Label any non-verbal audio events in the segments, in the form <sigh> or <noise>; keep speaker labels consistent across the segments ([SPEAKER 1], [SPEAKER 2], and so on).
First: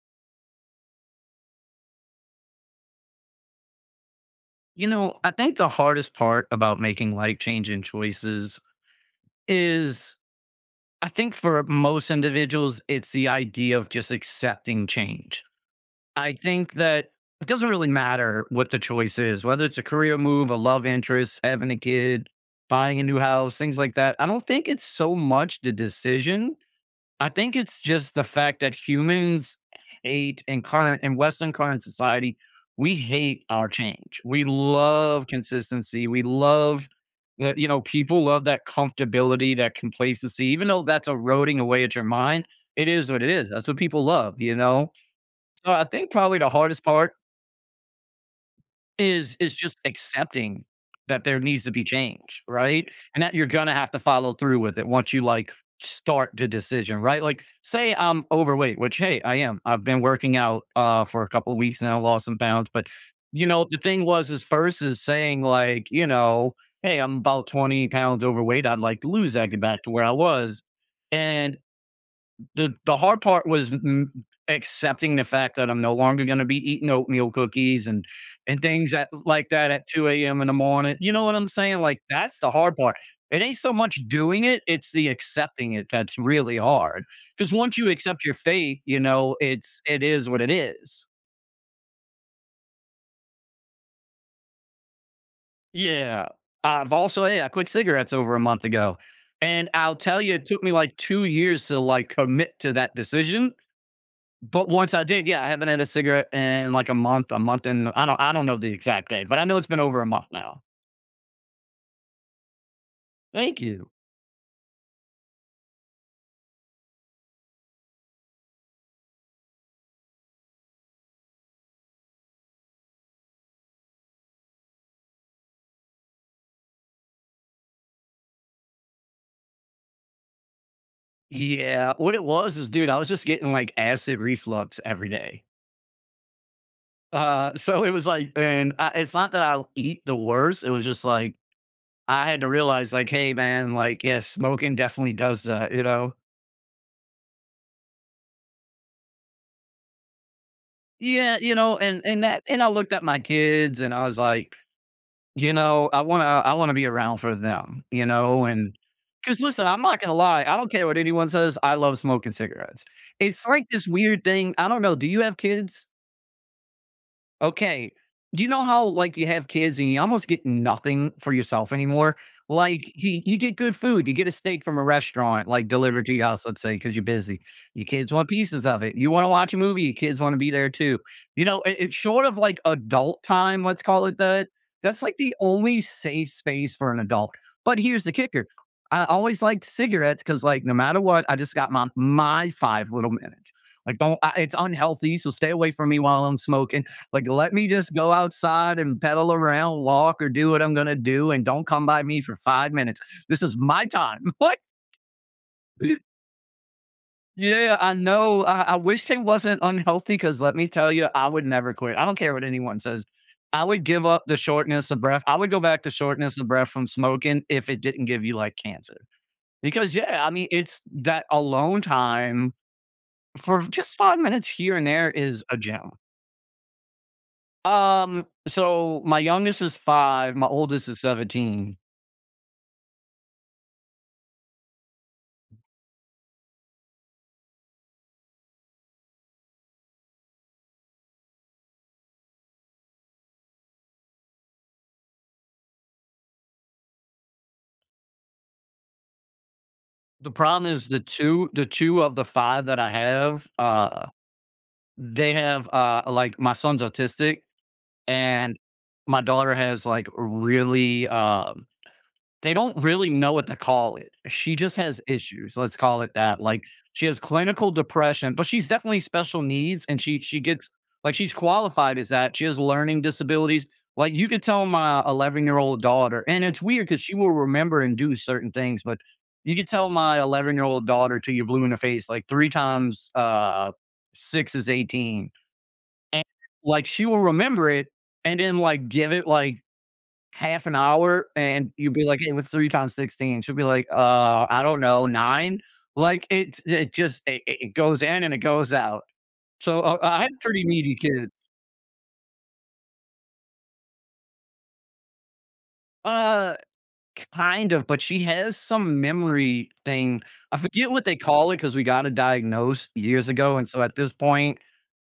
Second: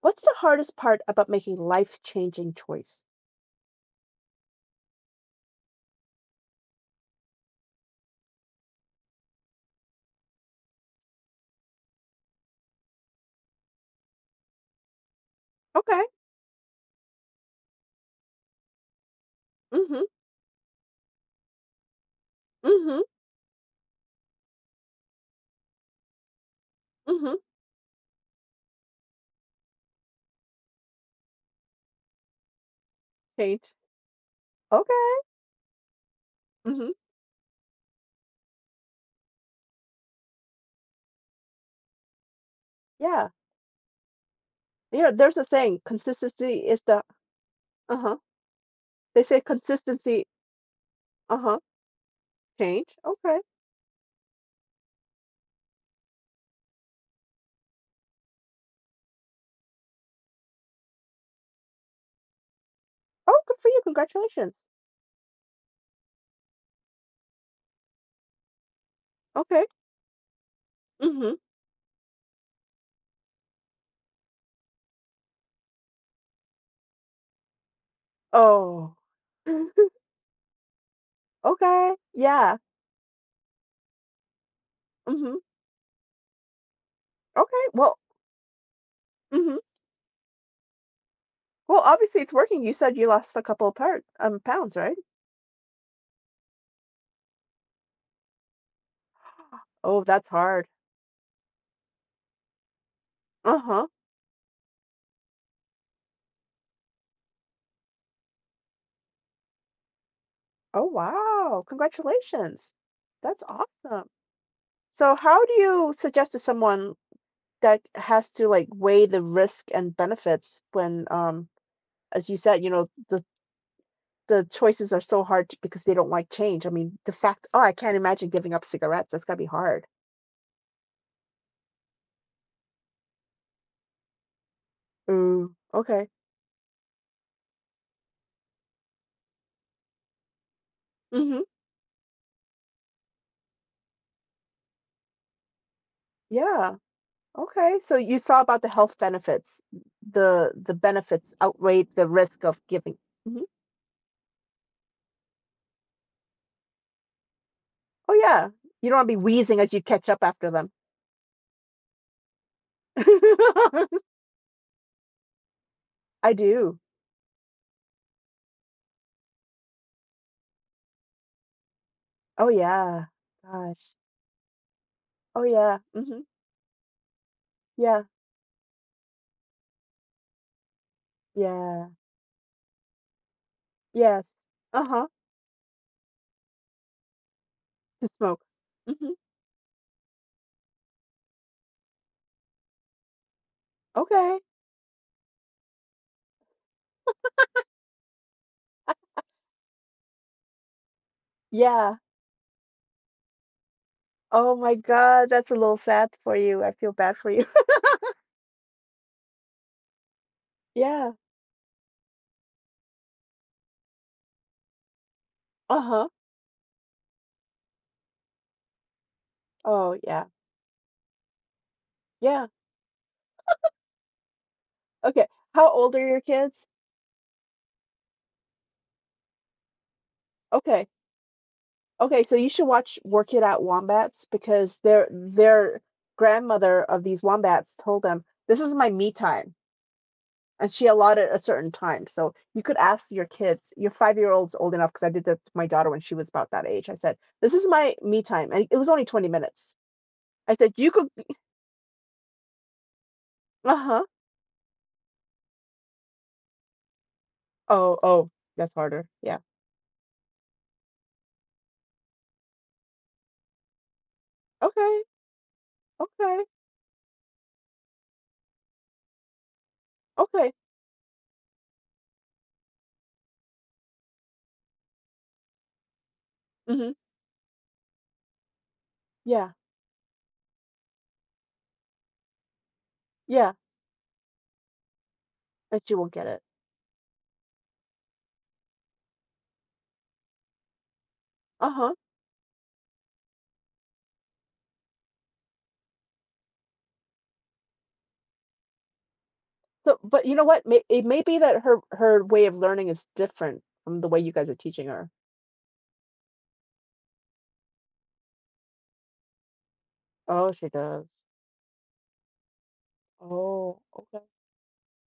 [SPEAKER 1] What's the hardest part about making life-changing choice?
[SPEAKER 2] You know, I think the hardest part about making life changing choices is I think for most individuals, it's the idea of just accepting change.
[SPEAKER 1] Okay.
[SPEAKER 2] I think that it doesn't really matter what the choice is, whether it's a
[SPEAKER 1] Mhm.
[SPEAKER 2] career move, a love interest, having a kid, buying
[SPEAKER 1] Mhm.
[SPEAKER 2] a new house, things like that. I don't think it's so much the decision. I
[SPEAKER 1] Mhm.
[SPEAKER 2] think it's just the fact that humans hate in Western current society, we hate our
[SPEAKER 1] Change.
[SPEAKER 2] change. We
[SPEAKER 1] Okay.
[SPEAKER 2] love consistency. We love
[SPEAKER 1] Mhm.
[SPEAKER 2] that, you know, people love that comfortability, that complacency, even though that's eroding away at your mind. It is what
[SPEAKER 1] Yeah.
[SPEAKER 2] it is. That's what people love, you know?
[SPEAKER 1] You know, there's a
[SPEAKER 2] So
[SPEAKER 1] saying,
[SPEAKER 2] I think probably the
[SPEAKER 1] consistency is
[SPEAKER 2] hardest
[SPEAKER 1] the…
[SPEAKER 2] part
[SPEAKER 1] Uh-huh. They
[SPEAKER 2] is
[SPEAKER 1] say
[SPEAKER 2] is just
[SPEAKER 1] consistency…
[SPEAKER 2] accepting that there
[SPEAKER 1] Uh-huh.
[SPEAKER 2] needs to be change, right?
[SPEAKER 1] Change.
[SPEAKER 2] And that
[SPEAKER 1] Okay.
[SPEAKER 2] you're gonna have to follow through with it once you, like, start the decision, right? Like, say I'm overweight, which, hey, I am. I've been working out, for a couple of weeks now, lost some pounds, but,
[SPEAKER 1] Oh,
[SPEAKER 2] you
[SPEAKER 1] good
[SPEAKER 2] know,
[SPEAKER 1] for
[SPEAKER 2] the
[SPEAKER 1] you.
[SPEAKER 2] thing was is
[SPEAKER 1] Congratulations.
[SPEAKER 2] first is saying, like, you know, "Hey, I'm about 20 lbs overweight. I'd like to lose that, get
[SPEAKER 1] Okay.
[SPEAKER 2] back to where I was."
[SPEAKER 1] Mhm.
[SPEAKER 2] And the hard part was accepting the fact that I'm no longer going to be eating oatmeal cookies and things
[SPEAKER 1] Oh,
[SPEAKER 2] that, like that at
[SPEAKER 1] <laughs>
[SPEAKER 2] 2 a.m. in the morning. You know what I'm saying?
[SPEAKER 1] okay.
[SPEAKER 2] Like that's the
[SPEAKER 1] Yeah.
[SPEAKER 2] hard part. It ain't so much doing it; it's the
[SPEAKER 1] Mhm.
[SPEAKER 2] accepting it that's really hard. Because
[SPEAKER 1] Okay.
[SPEAKER 2] once you
[SPEAKER 1] Well,
[SPEAKER 2] accept your fate, you know
[SPEAKER 1] mhm,
[SPEAKER 2] it is what it is.
[SPEAKER 1] well, obviously it's working. You said you lost a couple of part pounds, right?
[SPEAKER 2] Yeah, I've also yeah, I quit cigarettes over a month ago, and I'll
[SPEAKER 1] Oh,
[SPEAKER 2] tell
[SPEAKER 1] that's
[SPEAKER 2] you, it took
[SPEAKER 1] hard.
[SPEAKER 2] me like 2 years to like commit to that decision.
[SPEAKER 1] Uh-huh.
[SPEAKER 2] But once I did, yeah, I haven't had a cigarette in like a month, a month, and I don't know the exact date, but I know it's been over a month now.
[SPEAKER 1] Oh, wow. Congratulations. That's
[SPEAKER 2] Thank you.
[SPEAKER 1] awesome. So how do you suggest to someone that has to like weigh the risk and benefits when as you said, you know, the choices are so hard to, because they don't like change. I mean, the fact, oh, I can't imagine giving up cigarettes. That's gotta be hard.
[SPEAKER 2] Yeah, what it was is, dude, I was just getting like acid reflux every day.
[SPEAKER 1] Ooh, okay.
[SPEAKER 2] <laughs> So it was like, and I, it's not that I eat the worst. It was just like
[SPEAKER 1] Mm-hmm.
[SPEAKER 2] I had to realize, like, hey, man, like, yeah, smoking definitely does that, you know?
[SPEAKER 1] Yeah. Okay. So you saw about the health benefits. The benefits
[SPEAKER 2] Yeah, you know,
[SPEAKER 1] outweighed
[SPEAKER 2] and
[SPEAKER 1] the
[SPEAKER 2] and that,
[SPEAKER 1] risk of
[SPEAKER 2] and I looked
[SPEAKER 1] giving.
[SPEAKER 2] at my
[SPEAKER 1] Mhm.
[SPEAKER 2] kids, and I was like, you know, I wanna be around for them, you
[SPEAKER 1] Oh
[SPEAKER 2] know,
[SPEAKER 1] yeah.
[SPEAKER 2] and
[SPEAKER 1] You don't want to be
[SPEAKER 2] because
[SPEAKER 1] wheezing
[SPEAKER 2] listen,
[SPEAKER 1] as you
[SPEAKER 2] I'm not
[SPEAKER 1] catch
[SPEAKER 2] gonna
[SPEAKER 1] up
[SPEAKER 2] lie,
[SPEAKER 1] after
[SPEAKER 2] I don't
[SPEAKER 1] them.
[SPEAKER 2] care what anyone says, I love smoking cigarettes. It's like
[SPEAKER 1] <laughs>
[SPEAKER 2] this weird thing, I don't know, do you have kids?
[SPEAKER 1] I do.
[SPEAKER 2] Okay. Do you know how, like, you have kids and you almost get nothing for yourself anymore?
[SPEAKER 1] Oh,
[SPEAKER 2] Like,
[SPEAKER 1] yeah.
[SPEAKER 2] you get good
[SPEAKER 1] Gosh.
[SPEAKER 2] food. You get a steak from a
[SPEAKER 1] Oh,
[SPEAKER 2] restaurant, like,
[SPEAKER 1] yeah.
[SPEAKER 2] delivered to
[SPEAKER 1] Mhm.
[SPEAKER 2] your house, let's say, because 'cause you're busy. Your
[SPEAKER 1] Yeah.
[SPEAKER 2] kids want pieces of it. You wanna watch a movie, your kids wanna be there too. You know, it
[SPEAKER 1] Yeah.
[SPEAKER 2] it's short of, like, adult time, let's call it
[SPEAKER 1] Yes.
[SPEAKER 2] that. That's,
[SPEAKER 1] Uh-huh.
[SPEAKER 2] like, the only safe space for an adult. But here's
[SPEAKER 1] To
[SPEAKER 2] the
[SPEAKER 1] smoke.
[SPEAKER 2] kicker. I
[SPEAKER 1] Mhm.
[SPEAKER 2] always liked cigarettes because, like, no matter what, I just got my 5 little minutes. Like, don't I
[SPEAKER 1] Okay.
[SPEAKER 2] it's unhealthy, so stay away from me while I'm smoking. Like, let me just go outside and pedal around, walk, or do what I'm gonna do, and don't come
[SPEAKER 1] Yeah.
[SPEAKER 2] by me for 5 minutes. This is my time. <laughs>
[SPEAKER 1] Oh
[SPEAKER 2] What?
[SPEAKER 1] my God. That's a little sad for you. I feel bad for you.
[SPEAKER 2] Yeah,
[SPEAKER 1] <laughs>
[SPEAKER 2] I know. I wish it wasn't unhealthy because let me tell you,
[SPEAKER 1] Yeah.
[SPEAKER 2] I would never quit. I don't care what anyone says. I would give up the shortness of breath. I would go back to
[SPEAKER 1] Uh-huh.
[SPEAKER 2] shortness of breath from smoking if it didn't give you like cancer. Because,
[SPEAKER 1] Oh,
[SPEAKER 2] yeah,
[SPEAKER 1] yeah.
[SPEAKER 2] I mean, it's that alone
[SPEAKER 1] Yeah.
[SPEAKER 2] time for just 5 minutes here and there
[SPEAKER 1] Okay.
[SPEAKER 2] is a
[SPEAKER 1] How
[SPEAKER 2] gem.
[SPEAKER 1] old are your kids?
[SPEAKER 2] So my youngest is 5, my
[SPEAKER 1] Okay.
[SPEAKER 2] oldest is 17.
[SPEAKER 1] Okay. So you should watch Work It Out Wombats because their grandmother of these wombats told them, "This is my me time," and she allotted a certain time. So you could ask your kids, your five-year old's old enough, because I did that to my daughter when she was about that age. I said, "This is my me time." And it was only 20 minutes.
[SPEAKER 2] The
[SPEAKER 1] I
[SPEAKER 2] problem
[SPEAKER 1] said,
[SPEAKER 2] is
[SPEAKER 1] "You
[SPEAKER 2] the
[SPEAKER 1] could…"
[SPEAKER 2] 2 the 2 of the 5 that I have,
[SPEAKER 1] Uh huh.
[SPEAKER 2] they have, like, my son's autistic,
[SPEAKER 1] Oh, oh,
[SPEAKER 2] and
[SPEAKER 1] that's harder.
[SPEAKER 2] my
[SPEAKER 1] Yeah.
[SPEAKER 2] daughter has, like, really, they don't really know what to call it. She just has
[SPEAKER 1] Okay.
[SPEAKER 2] issues, let's call it that.
[SPEAKER 1] Okay.
[SPEAKER 2] Like, she has clinical depression, but she's definitely special needs and she
[SPEAKER 1] Okay.
[SPEAKER 2] gets like, she's qualified as that. She has learning disabilities. Like, you could tell my 11-year-old daughter, and it's weird
[SPEAKER 1] Mm-hmm.
[SPEAKER 2] because she will remember and do certain things, but
[SPEAKER 1] Yeah.
[SPEAKER 2] you could tell my 11-year-old daughter till you're blue in the face, like, 3 times,
[SPEAKER 1] Yeah.
[SPEAKER 2] 6 is 18.
[SPEAKER 1] And she will
[SPEAKER 2] And,
[SPEAKER 1] get it.
[SPEAKER 2] like, she will remember it, and then, like, give it, like, half an hour,
[SPEAKER 1] Uh
[SPEAKER 2] and you'd
[SPEAKER 1] huh.
[SPEAKER 2] be like, "Hey, was 3 times 16," she'll be like, I don't know, 9." Like, it goes in and it goes out. So,
[SPEAKER 1] So,
[SPEAKER 2] I
[SPEAKER 1] but
[SPEAKER 2] had
[SPEAKER 1] you know
[SPEAKER 2] pretty
[SPEAKER 1] what? May,
[SPEAKER 2] needy
[SPEAKER 1] it may
[SPEAKER 2] kids.
[SPEAKER 1] be that her way of learning is different from the way you guys are teaching her.
[SPEAKER 2] Uh Kind of, but she has some memory thing.
[SPEAKER 1] Oh,
[SPEAKER 2] I
[SPEAKER 1] she
[SPEAKER 2] forget
[SPEAKER 1] does.
[SPEAKER 2] what they call it because we got it diagnosed years ago. And so
[SPEAKER 1] Oh,
[SPEAKER 2] at this
[SPEAKER 1] okay.
[SPEAKER 2] point,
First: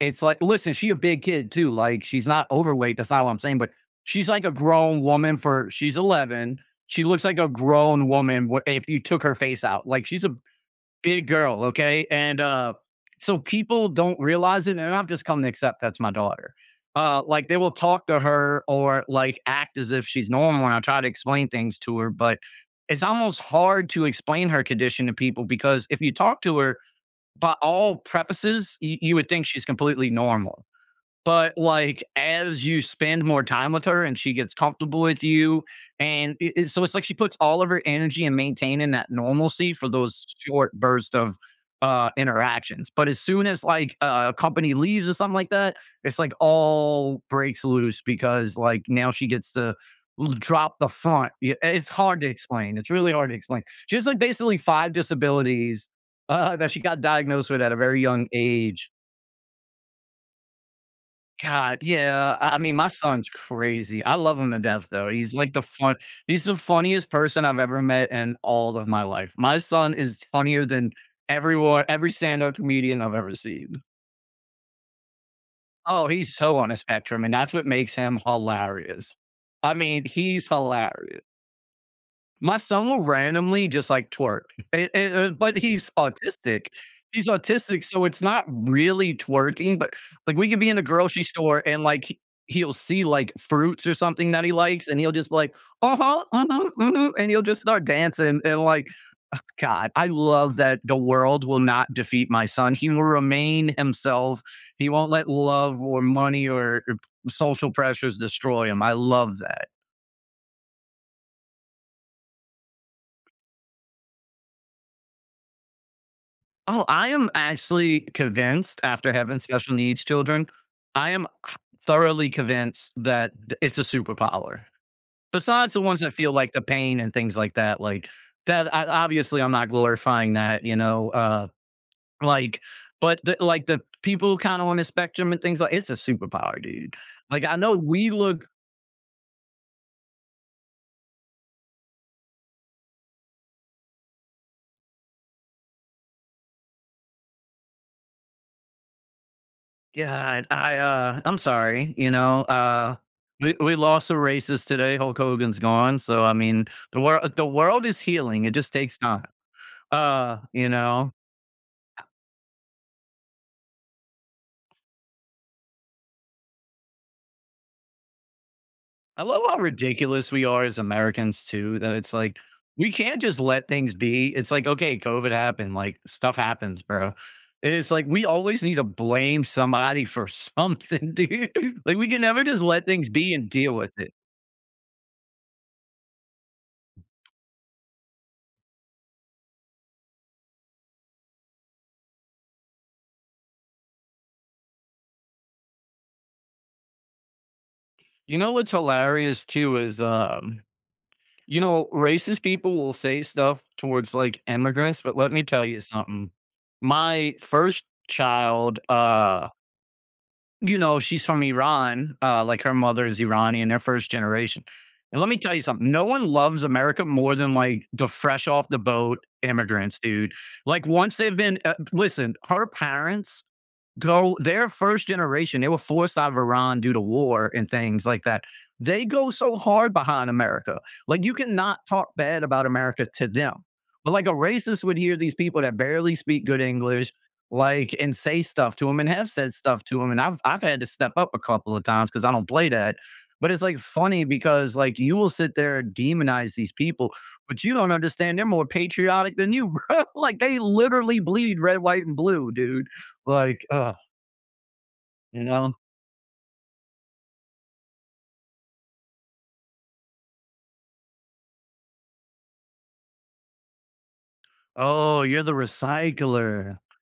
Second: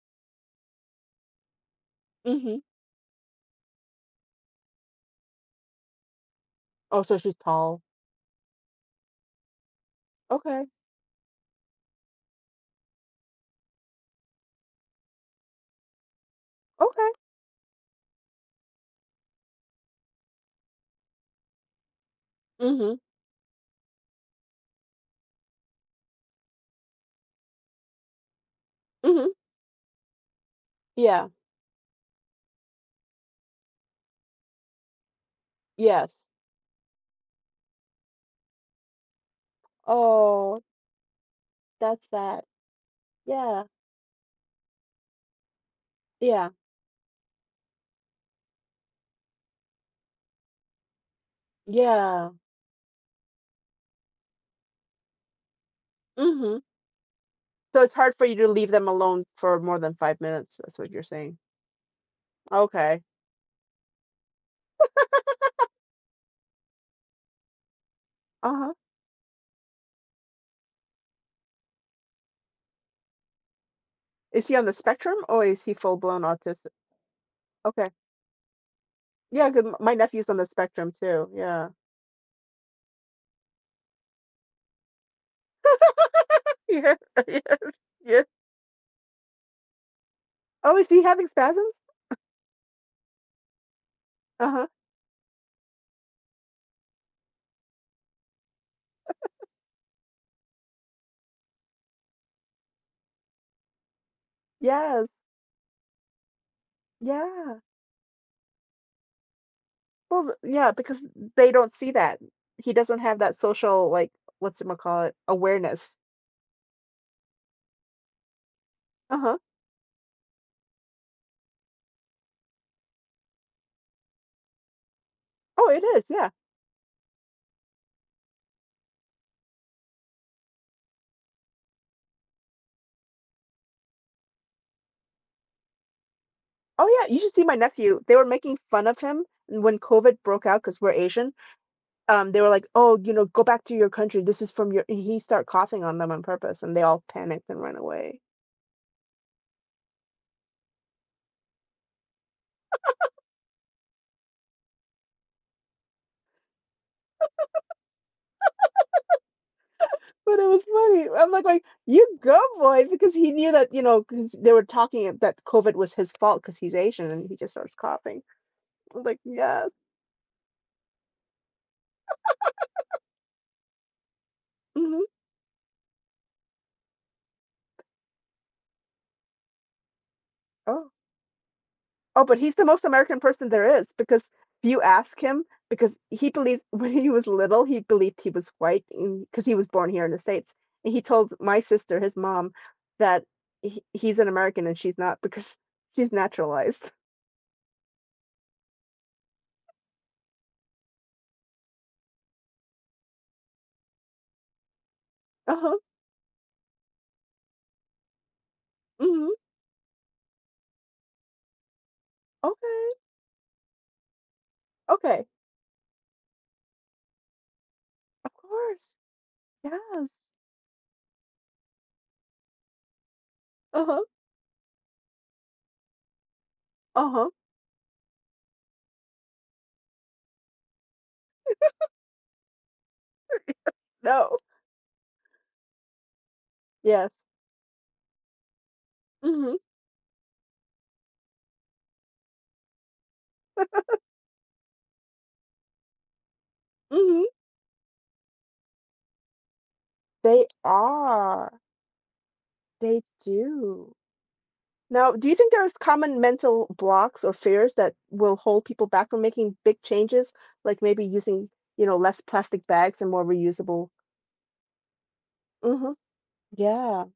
[SPEAKER 2] it's like, listen, she a big kid too. Like she's not
[SPEAKER 1] Mm-hmm.
[SPEAKER 2] overweight. That's not what I'm saying, but she's 11.
[SPEAKER 1] Oh,
[SPEAKER 2] She
[SPEAKER 1] so
[SPEAKER 2] looks
[SPEAKER 1] she's
[SPEAKER 2] like a
[SPEAKER 1] tall.
[SPEAKER 2] grown woman if you took her face out. Like she's a
[SPEAKER 1] Okay.
[SPEAKER 2] big girl, okay? And, so people don't realize it, and I've just come to accept that's my daughter.
[SPEAKER 1] Okay.
[SPEAKER 2] Like, they will talk to her or, like, act as if she's normal, and I try to explain things to her, but
[SPEAKER 1] Mm-hmm.
[SPEAKER 2] it's almost hard to explain her condition to people because if you talk to her, by all purposes, you
[SPEAKER 1] Mm-hmm.
[SPEAKER 2] would think she's completely normal.
[SPEAKER 1] Yeah.
[SPEAKER 2] But like as you spend more time with her and she gets comfortable with you,
[SPEAKER 1] Yes.
[SPEAKER 2] and so it's like she puts all of her energy in maintaining that normalcy for those
[SPEAKER 1] Oh,
[SPEAKER 2] short bursts of
[SPEAKER 1] that's sad.
[SPEAKER 2] interactions. But as soon
[SPEAKER 1] Yeah.
[SPEAKER 2] as like a company leaves or something like that, it's like
[SPEAKER 1] Yeah.
[SPEAKER 2] all breaks loose because like now she gets to drop the front. Yeah, it's hard to
[SPEAKER 1] Yeah.
[SPEAKER 2] explain. It's really hard to explain. She has like basically five disabilities
[SPEAKER 1] Mhm.
[SPEAKER 2] that she got diagnosed with at a
[SPEAKER 1] So it's
[SPEAKER 2] very
[SPEAKER 1] hard for
[SPEAKER 2] young
[SPEAKER 1] you to leave them
[SPEAKER 2] age.
[SPEAKER 1] alone for more than 5 minutes. That's what you're saying.
[SPEAKER 2] God, yeah. I mean, my
[SPEAKER 1] Okay.
[SPEAKER 2] son's crazy. I love him to death, though. He's like the fun. He's the funniest person I've ever met in
[SPEAKER 1] Uh-huh.
[SPEAKER 2] all of my life. My son is funnier than everyone, every stand-up comedian I've ever seen.
[SPEAKER 1] Is he on the spectrum or is he
[SPEAKER 2] Oh,
[SPEAKER 1] full-blown
[SPEAKER 2] he's so on
[SPEAKER 1] autistic?
[SPEAKER 2] a spectrum, and that's what
[SPEAKER 1] Okay.
[SPEAKER 2] makes him hilarious.
[SPEAKER 1] Yeah, 'cause
[SPEAKER 2] I
[SPEAKER 1] m my
[SPEAKER 2] mean,
[SPEAKER 1] nephew's on the
[SPEAKER 2] he's
[SPEAKER 1] spectrum
[SPEAKER 2] hilarious.
[SPEAKER 1] too. Yeah.
[SPEAKER 2] My son will randomly just, like, twerk, and but he's
[SPEAKER 1] <laughs>
[SPEAKER 2] autistic.
[SPEAKER 1] Yeah. <laughs>
[SPEAKER 2] He's
[SPEAKER 1] Yeah.
[SPEAKER 2] autistic, so it's
[SPEAKER 1] Yeah.
[SPEAKER 2] not really twerking, but, like, we could be
[SPEAKER 1] Oh,
[SPEAKER 2] in the
[SPEAKER 1] is he
[SPEAKER 2] grocery
[SPEAKER 1] having
[SPEAKER 2] store
[SPEAKER 1] spasms?
[SPEAKER 2] and, like, he'll see, like, fruits or something that he
[SPEAKER 1] Uh-huh.
[SPEAKER 2] likes, and he'll just be like, "Uh-huh, uh-huh, uh huh, uh," and he'll just start dancing and, like, oh, god, I love that the world will not defeat my son. He will remain himself. He
[SPEAKER 1] Yes.
[SPEAKER 2] won't let love or money or
[SPEAKER 1] Yeah.
[SPEAKER 2] social pressures destroy him. I love that.
[SPEAKER 1] Well, th yeah, because they don't see that. He doesn't have that social, like, what's it ma call it, awareness.
[SPEAKER 2] Oh, I am actually convinced after
[SPEAKER 1] Uh-huh.
[SPEAKER 2] having special needs children, I am h- thoroughly convinced that it's a superpower.
[SPEAKER 1] Oh,
[SPEAKER 2] Besides
[SPEAKER 1] it
[SPEAKER 2] the ones
[SPEAKER 1] is,
[SPEAKER 2] that
[SPEAKER 1] yeah.
[SPEAKER 2] feel like the pain and things like that, obviously I'm not glorifying that, you know, like, but like the people kind of on the spectrum and things like it's a superpower,
[SPEAKER 1] Oh,
[SPEAKER 2] dude.
[SPEAKER 1] yeah, you should see
[SPEAKER 2] Like
[SPEAKER 1] my
[SPEAKER 2] I know
[SPEAKER 1] nephew.
[SPEAKER 2] we
[SPEAKER 1] They were
[SPEAKER 2] look
[SPEAKER 1] making fun of him when COVID broke out because 'cause we're Asian. They were like, "Oh, you know, go back to your country. This is from your…" and he started coughing on them on purpose, and they all panicked and ran away.
[SPEAKER 2] God, I'm sorry, you know, we lost the races today. Hulk Hogan's gone. So I mean the world is healing. It just takes time.
[SPEAKER 1] But it was
[SPEAKER 2] You
[SPEAKER 1] funny.
[SPEAKER 2] know.
[SPEAKER 1] I'm like, "You go, boy," because he knew that, you know, 'cause they were talking a that COVID was his fault because he's Asian, and he just starts coughing. I'm like,
[SPEAKER 2] I love how
[SPEAKER 1] "Yes,
[SPEAKER 2] ridiculous we are as Americans too, that it's like we can't just let things be. It's like, okay,
[SPEAKER 1] hmm,
[SPEAKER 2] COVID happened, like stuff happens, bro. It's like we always need to blame somebody for
[SPEAKER 1] oh."
[SPEAKER 2] something, <laughs> dude. Like we can
[SPEAKER 1] Oh, but
[SPEAKER 2] never
[SPEAKER 1] he's
[SPEAKER 2] just
[SPEAKER 1] the most
[SPEAKER 2] let things
[SPEAKER 1] American
[SPEAKER 2] be
[SPEAKER 1] person
[SPEAKER 2] and deal
[SPEAKER 1] there is
[SPEAKER 2] with it.
[SPEAKER 1] because if you ask him, because he believes <laughs> when he was little, he believed he was white because he was born here in the States. And he told my sister, his mom, that he's an American and she's not because she's naturalized. <laughs>
[SPEAKER 2] You know what's hilarious too is you know, racist people will say stuff towards, like, immigrants, but let me tell
[SPEAKER 1] Uh-huh.
[SPEAKER 2] you something. My first child,
[SPEAKER 1] Hmm.
[SPEAKER 2] you know, she's from Iran, like, her
[SPEAKER 1] Okay.
[SPEAKER 2] mother is Iranian, they're first generation, and
[SPEAKER 1] Okay.
[SPEAKER 2] let me tell you something, no one loves America more than, like, the
[SPEAKER 1] Of
[SPEAKER 2] fresh off the
[SPEAKER 1] course.
[SPEAKER 2] boat immigrants,
[SPEAKER 1] Yes.
[SPEAKER 2] dude. Like, once they've been, listen, her parents
[SPEAKER 1] Uh-huh.
[SPEAKER 2] go their first generation, they were forced out of Iran due to
[SPEAKER 1] Uh-huh.
[SPEAKER 2] war and things like that. They go so hard behind America. Like you cannot talk bad about America to them. But like a
[SPEAKER 1] No.
[SPEAKER 2] racist would hear these people that barely speak good
[SPEAKER 1] Yes.
[SPEAKER 2] English, like and say stuff to them and have
[SPEAKER 1] Mm-hmm.
[SPEAKER 2] said stuff to them. And I've had to step up a couple of times because I don't play that. But it's like funny because you will sit there and demonize these people,
[SPEAKER 1] Mm-hmm.
[SPEAKER 2] but you don't understand they're more patriotic than you, <laughs> bro. Like
[SPEAKER 1] They
[SPEAKER 2] they literally
[SPEAKER 1] are.
[SPEAKER 2] bleed red, white, and blue, dude.
[SPEAKER 1] They
[SPEAKER 2] Like, uh
[SPEAKER 1] do. Now, do you
[SPEAKER 2] you
[SPEAKER 1] think there's
[SPEAKER 2] know?
[SPEAKER 1] common mental blocks or fears that will hold people back from making big changes, like maybe using, you know, less plastic bags and more reusable?
[SPEAKER 2] "Oh, you're the
[SPEAKER 1] Hmm.
[SPEAKER 2] recycler.
[SPEAKER 1] Yeah,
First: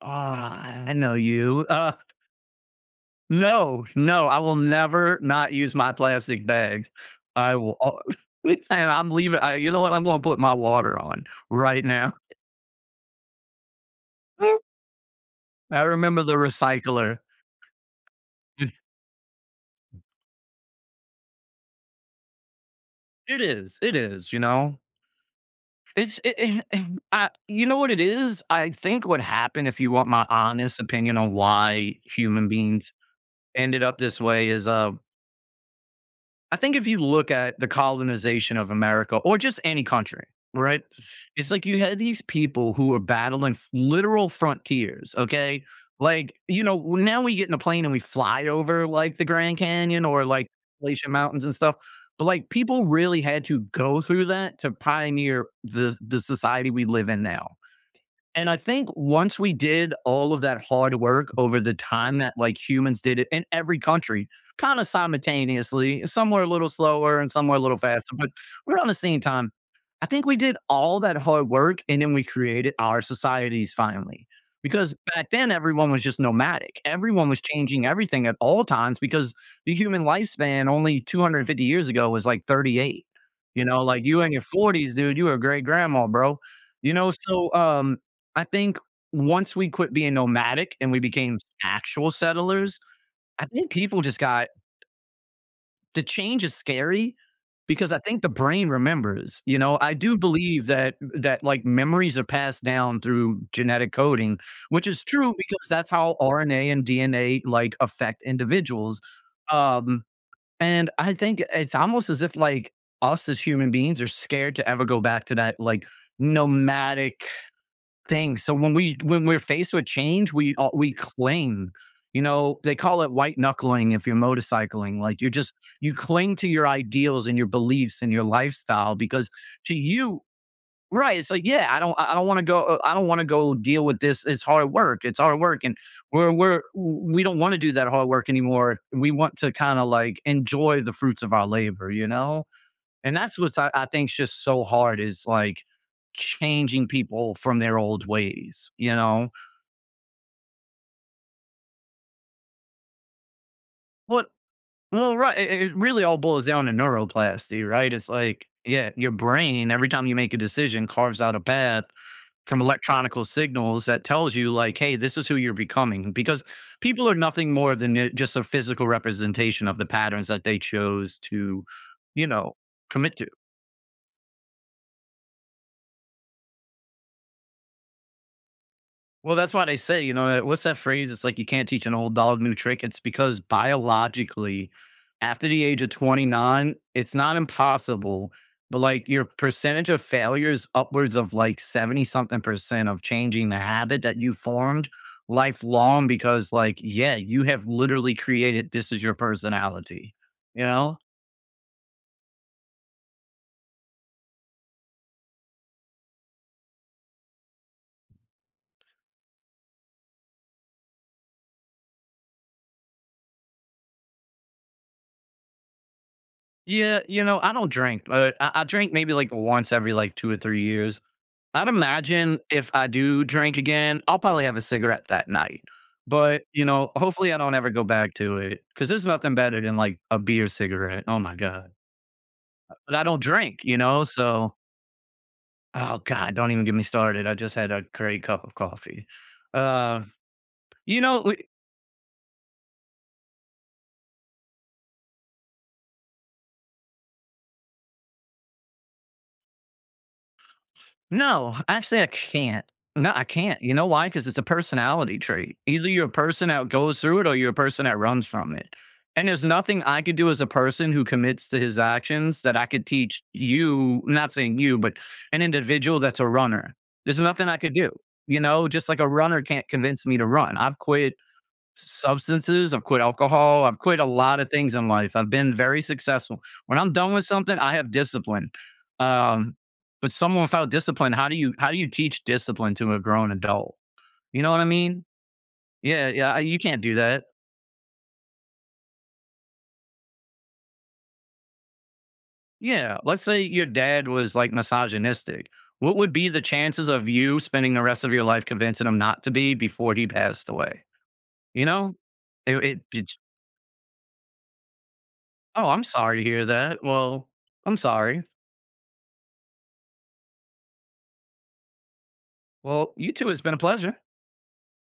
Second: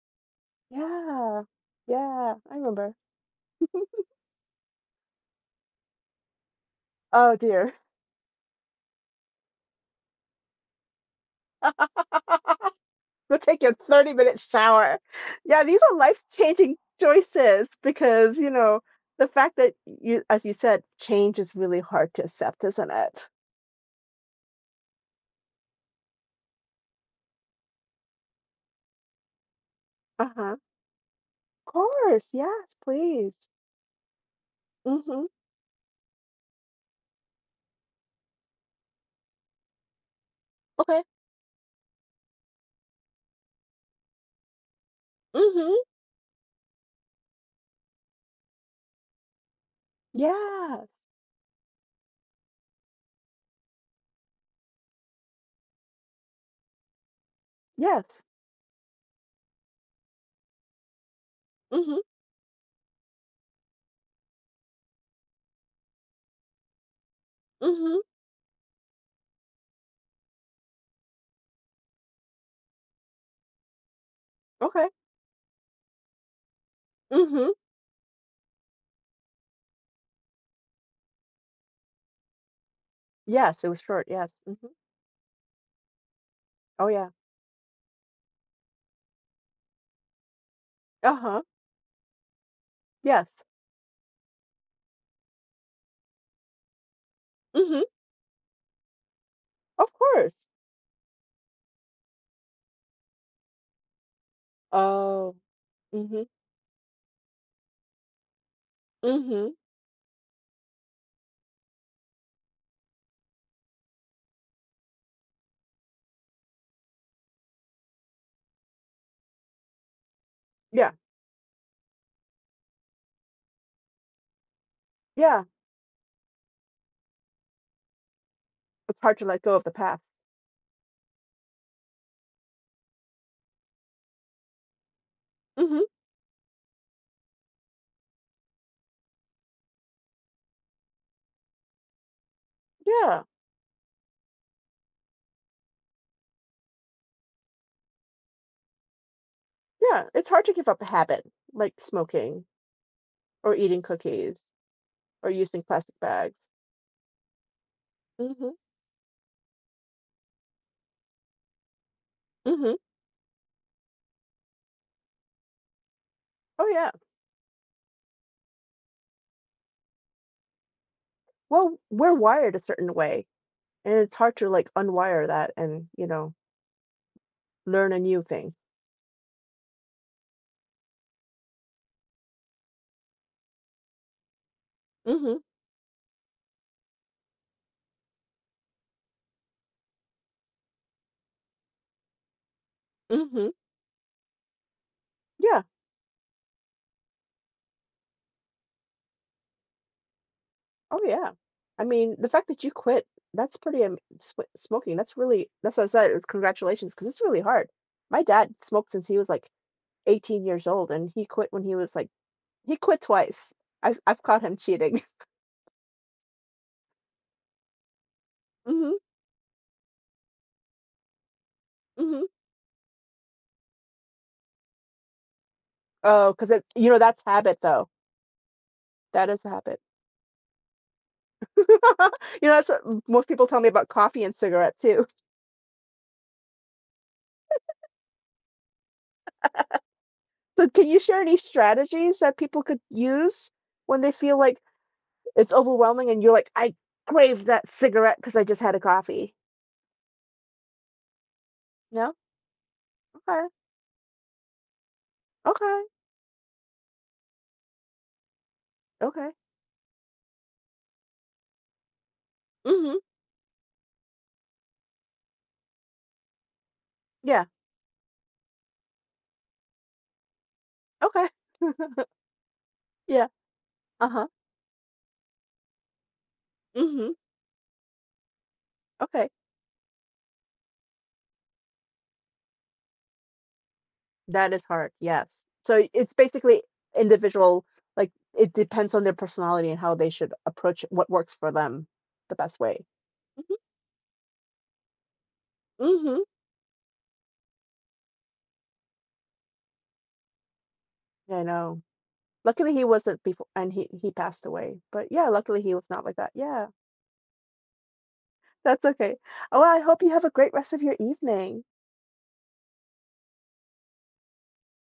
[SPEAKER 2] Ah, I know
[SPEAKER 1] yeah,
[SPEAKER 2] you."
[SPEAKER 1] yeah. I remember.
[SPEAKER 2] No, no, I will never not use my plastic bags.
[SPEAKER 1] Oh
[SPEAKER 2] I
[SPEAKER 1] dear.
[SPEAKER 2] will al <laughs> and I'm leaving I you know what? I'm gonna put my water on right now.
[SPEAKER 1] <laughs> Go take your 30-minute
[SPEAKER 2] <laughs>
[SPEAKER 1] shower. Yeah, these
[SPEAKER 2] I
[SPEAKER 1] are
[SPEAKER 2] remember
[SPEAKER 1] life
[SPEAKER 2] the
[SPEAKER 1] changing
[SPEAKER 2] recycler.
[SPEAKER 1] choices because, you
[SPEAKER 2] It
[SPEAKER 1] know, the fact that you, as you said, change is really hard to accept, isn't it?
[SPEAKER 2] it is, you know? It's it it and I you know what it is? I think what happened, if you want my
[SPEAKER 1] Uh huh.
[SPEAKER 2] honest opinion on
[SPEAKER 1] Of
[SPEAKER 2] why
[SPEAKER 1] course.
[SPEAKER 2] human
[SPEAKER 1] Yes,
[SPEAKER 2] beings
[SPEAKER 1] please.
[SPEAKER 2] ended up this way is,
[SPEAKER 1] Mm hmm.
[SPEAKER 2] I think if you look at the colonization of America or just any country, right?
[SPEAKER 1] Okay.
[SPEAKER 2] It's like you had these people who were battling literal frontiers,
[SPEAKER 1] Mm
[SPEAKER 2] okay?
[SPEAKER 1] hmm.
[SPEAKER 2] Like, you know, now we get in a plane and we fly over like the Grand Canyon or like
[SPEAKER 1] Yes,
[SPEAKER 2] Appalachian Mountains and stuff. But like people really had to go through that to pioneer the society we live in now.
[SPEAKER 1] yes.
[SPEAKER 2] And I think once we did all of that hard work over the
[SPEAKER 1] Mhm,
[SPEAKER 2] time that like humans did it in every country, kind of simultaneously, some were a little slower and some were a little
[SPEAKER 1] mhm,
[SPEAKER 2] faster, but we're on the same time. I think we did all that hard work and then we created our societies finally.
[SPEAKER 1] okay,
[SPEAKER 2] Because back then, everyone was just nomadic. Everyone was
[SPEAKER 1] mhm.
[SPEAKER 2] changing everything at all times because the human lifespan only 250 years ago was like 38.
[SPEAKER 1] Yes,
[SPEAKER 2] You
[SPEAKER 1] it was
[SPEAKER 2] know, like
[SPEAKER 1] short,
[SPEAKER 2] you in
[SPEAKER 1] yes,
[SPEAKER 2] your
[SPEAKER 1] mhm.
[SPEAKER 2] 40s, dude, you were a great grandma, bro.
[SPEAKER 1] Oh,
[SPEAKER 2] You
[SPEAKER 1] yeah.
[SPEAKER 2] know, so um, I think once we quit being nomadic and we became
[SPEAKER 1] Uh-huh,
[SPEAKER 2] actual settlers,
[SPEAKER 1] yes.
[SPEAKER 2] I think people just got the change is scary
[SPEAKER 1] Mhm,
[SPEAKER 2] because I think the brain remembers. You know,
[SPEAKER 1] of
[SPEAKER 2] I do
[SPEAKER 1] course.
[SPEAKER 2] believe that like memories are passed down through genetic coding, which is true
[SPEAKER 1] Oh,
[SPEAKER 2] because that's how
[SPEAKER 1] mhm,
[SPEAKER 2] RNA and DNA like affect individuals.
[SPEAKER 1] mhm.
[SPEAKER 2] Um, and I think it's almost as if like us as human beings are scared to ever go back to that like nomadic thing. So when we when we're faced with change,
[SPEAKER 1] Yeah,
[SPEAKER 2] we cling. You know, they call it white knuckling if you're motorcycling. Like
[SPEAKER 1] yeah.
[SPEAKER 2] you cling to your ideals and your beliefs and your lifestyle
[SPEAKER 1] It's hard to
[SPEAKER 2] because
[SPEAKER 1] let go of the
[SPEAKER 2] to
[SPEAKER 1] past.
[SPEAKER 2] you, right? It's like, yeah, I don't want to go I don't want to go deal with this. It's hard work. It's hard work. And
[SPEAKER 1] Mhm,
[SPEAKER 2] we don't want to do that hard work anymore. We want to kind of like enjoy the fruits of our labor, you know? And
[SPEAKER 1] yeah,
[SPEAKER 2] that's what's I think's just so hard is like changing people from their old ways, you know?
[SPEAKER 1] yeah. It's hard to give up a habit like smoking or eating
[SPEAKER 2] What
[SPEAKER 1] cookies
[SPEAKER 2] well,
[SPEAKER 1] or
[SPEAKER 2] right. It,
[SPEAKER 1] using
[SPEAKER 2] it
[SPEAKER 1] plastic
[SPEAKER 2] really all
[SPEAKER 1] bags.
[SPEAKER 2] boils down to neuroplasty, right? It's like,
[SPEAKER 1] Mhm,
[SPEAKER 2] yeah, your brain, every time you make a decision, carves out a path from
[SPEAKER 1] mhm.
[SPEAKER 2] electronical signals that tells you, like, hey, this is who you're becoming. Because
[SPEAKER 1] Oh, yeah.
[SPEAKER 2] people are nothing more than just a physical representation of the patterns that they chose to,
[SPEAKER 1] Well, we're
[SPEAKER 2] you
[SPEAKER 1] wired
[SPEAKER 2] know,
[SPEAKER 1] a certain
[SPEAKER 2] commit
[SPEAKER 1] way,
[SPEAKER 2] to.
[SPEAKER 1] and it's hard to like unwire that and, you know, learn a new thing.
[SPEAKER 2] Well, that's why they say, you know, what's that phrase? It's like you can't teach an old dog new trick. It's because biologically,
[SPEAKER 1] Mhm,
[SPEAKER 2] after the age of 29, it's not impossible, but like your percentage of failures upwards of like 70 something percent of
[SPEAKER 1] mhm.
[SPEAKER 2] changing the habit that you formed
[SPEAKER 1] Yeah.
[SPEAKER 2] lifelong because like, yeah, you have literally created this is your personality, you know?
[SPEAKER 1] Oh, yeah. I mean, the fact that you quit, that's pretty am sw smoking, that's really that's what I said, it's because it's really hard. My dad smoked since he was, like, 18 years old, and he quit when he was, like… he quit twice. I've caught him cheating. <laughs>
[SPEAKER 2] Yeah, you know, I don't drink, but I drink
[SPEAKER 1] Mhm,
[SPEAKER 2] maybe like once every like 2 or 3 years. I'd
[SPEAKER 1] mhm.
[SPEAKER 2] imagine if I do drink again, I'll probably have a cigarette that night.
[SPEAKER 1] Oh,
[SPEAKER 2] But,
[SPEAKER 1] 'cause
[SPEAKER 2] you
[SPEAKER 1] it you
[SPEAKER 2] know,
[SPEAKER 1] know, that's
[SPEAKER 2] hopefully I don't
[SPEAKER 1] habit,
[SPEAKER 2] ever go
[SPEAKER 1] though.
[SPEAKER 2] back to it because there's
[SPEAKER 1] That
[SPEAKER 2] nothing
[SPEAKER 1] is a
[SPEAKER 2] better than
[SPEAKER 1] habit.
[SPEAKER 2] like a beer cigarette. Oh my God.
[SPEAKER 1] <laughs> You know, that's
[SPEAKER 2] But I
[SPEAKER 1] what
[SPEAKER 2] don't
[SPEAKER 1] most people tell
[SPEAKER 2] drink,
[SPEAKER 1] me
[SPEAKER 2] you
[SPEAKER 1] about
[SPEAKER 2] know?
[SPEAKER 1] coffee and
[SPEAKER 2] So,
[SPEAKER 1] cigarette, too.
[SPEAKER 2] oh God, don't even get me started. I just had a great cup of coffee. Uh,
[SPEAKER 1] So, can you
[SPEAKER 2] you
[SPEAKER 1] share
[SPEAKER 2] know,
[SPEAKER 1] any strategies that people could use when they feel like it's overwhelming and you're like, "I crave that cigarette because I just had a coffee."
[SPEAKER 2] No, actually, I
[SPEAKER 1] No?
[SPEAKER 2] can't. No, I
[SPEAKER 1] Okay.
[SPEAKER 2] can't. You know why? Because it's a personality trait.
[SPEAKER 1] Okay.
[SPEAKER 2] Either you're a person that goes through it or you're a person that runs from it. And
[SPEAKER 1] Okay.
[SPEAKER 2] there's nothing I could do as a person who commits to his actions that I could
[SPEAKER 1] Mhm.
[SPEAKER 2] teach you, not saying you, but an individual that's a runner. There's
[SPEAKER 1] Yeah.
[SPEAKER 2] nothing I could do. You know, just like a runner can't convince me to run. I've quit
[SPEAKER 1] Okay. <laughs>
[SPEAKER 2] substances. I've quit
[SPEAKER 1] Yeah.
[SPEAKER 2] alcohol. I've quit a
[SPEAKER 1] Uh-huh.
[SPEAKER 2] lot of things in life. I've been very successful. When I'm
[SPEAKER 1] Mhm.
[SPEAKER 2] done with something, I have discipline.
[SPEAKER 1] Okay.
[SPEAKER 2] Um, but someone without discipline, how do you teach discipline to a grown adult? You know
[SPEAKER 1] That
[SPEAKER 2] what
[SPEAKER 1] is
[SPEAKER 2] I
[SPEAKER 1] hard,
[SPEAKER 2] mean?
[SPEAKER 1] yes. So
[SPEAKER 2] Yeah,
[SPEAKER 1] it's
[SPEAKER 2] yeah. You
[SPEAKER 1] basically
[SPEAKER 2] can't do that.
[SPEAKER 1] individual, like, it depends on their personality and how they should approach what works for them the best way.
[SPEAKER 2] Yeah. Let's say
[SPEAKER 1] Mhm.
[SPEAKER 2] your dad was like misogynistic. What would
[SPEAKER 1] Mhm.
[SPEAKER 2] be the chances of you spending the rest of your life convincing him not to be before he passed away?
[SPEAKER 1] I
[SPEAKER 2] You
[SPEAKER 1] know.
[SPEAKER 2] know, it,
[SPEAKER 1] Luckily,
[SPEAKER 2] it,
[SPEAKER 1] he
[SPEAKER 2] it
[SPEAKER 1] wasn't before, and he passed away, but yeah, luckily
[SPEAKER 2] oh,
[SPEAKER 1] he
[SPEAKER 2] I'm
[SPEAKER 1] was not like
[SPEAKER 2] sorry to
[SPEAKER 1] that.
[SPEAKER 2] hear
[SPEAKER 1] Yeah.
[SPEAKER 2] that. Well, I'm sorry.
[SPEAKER 1] That's okay. Oh, well, I hope you have a great rest of your evening.
[SPEAKER 2] Well, you too. It's been a pleasure.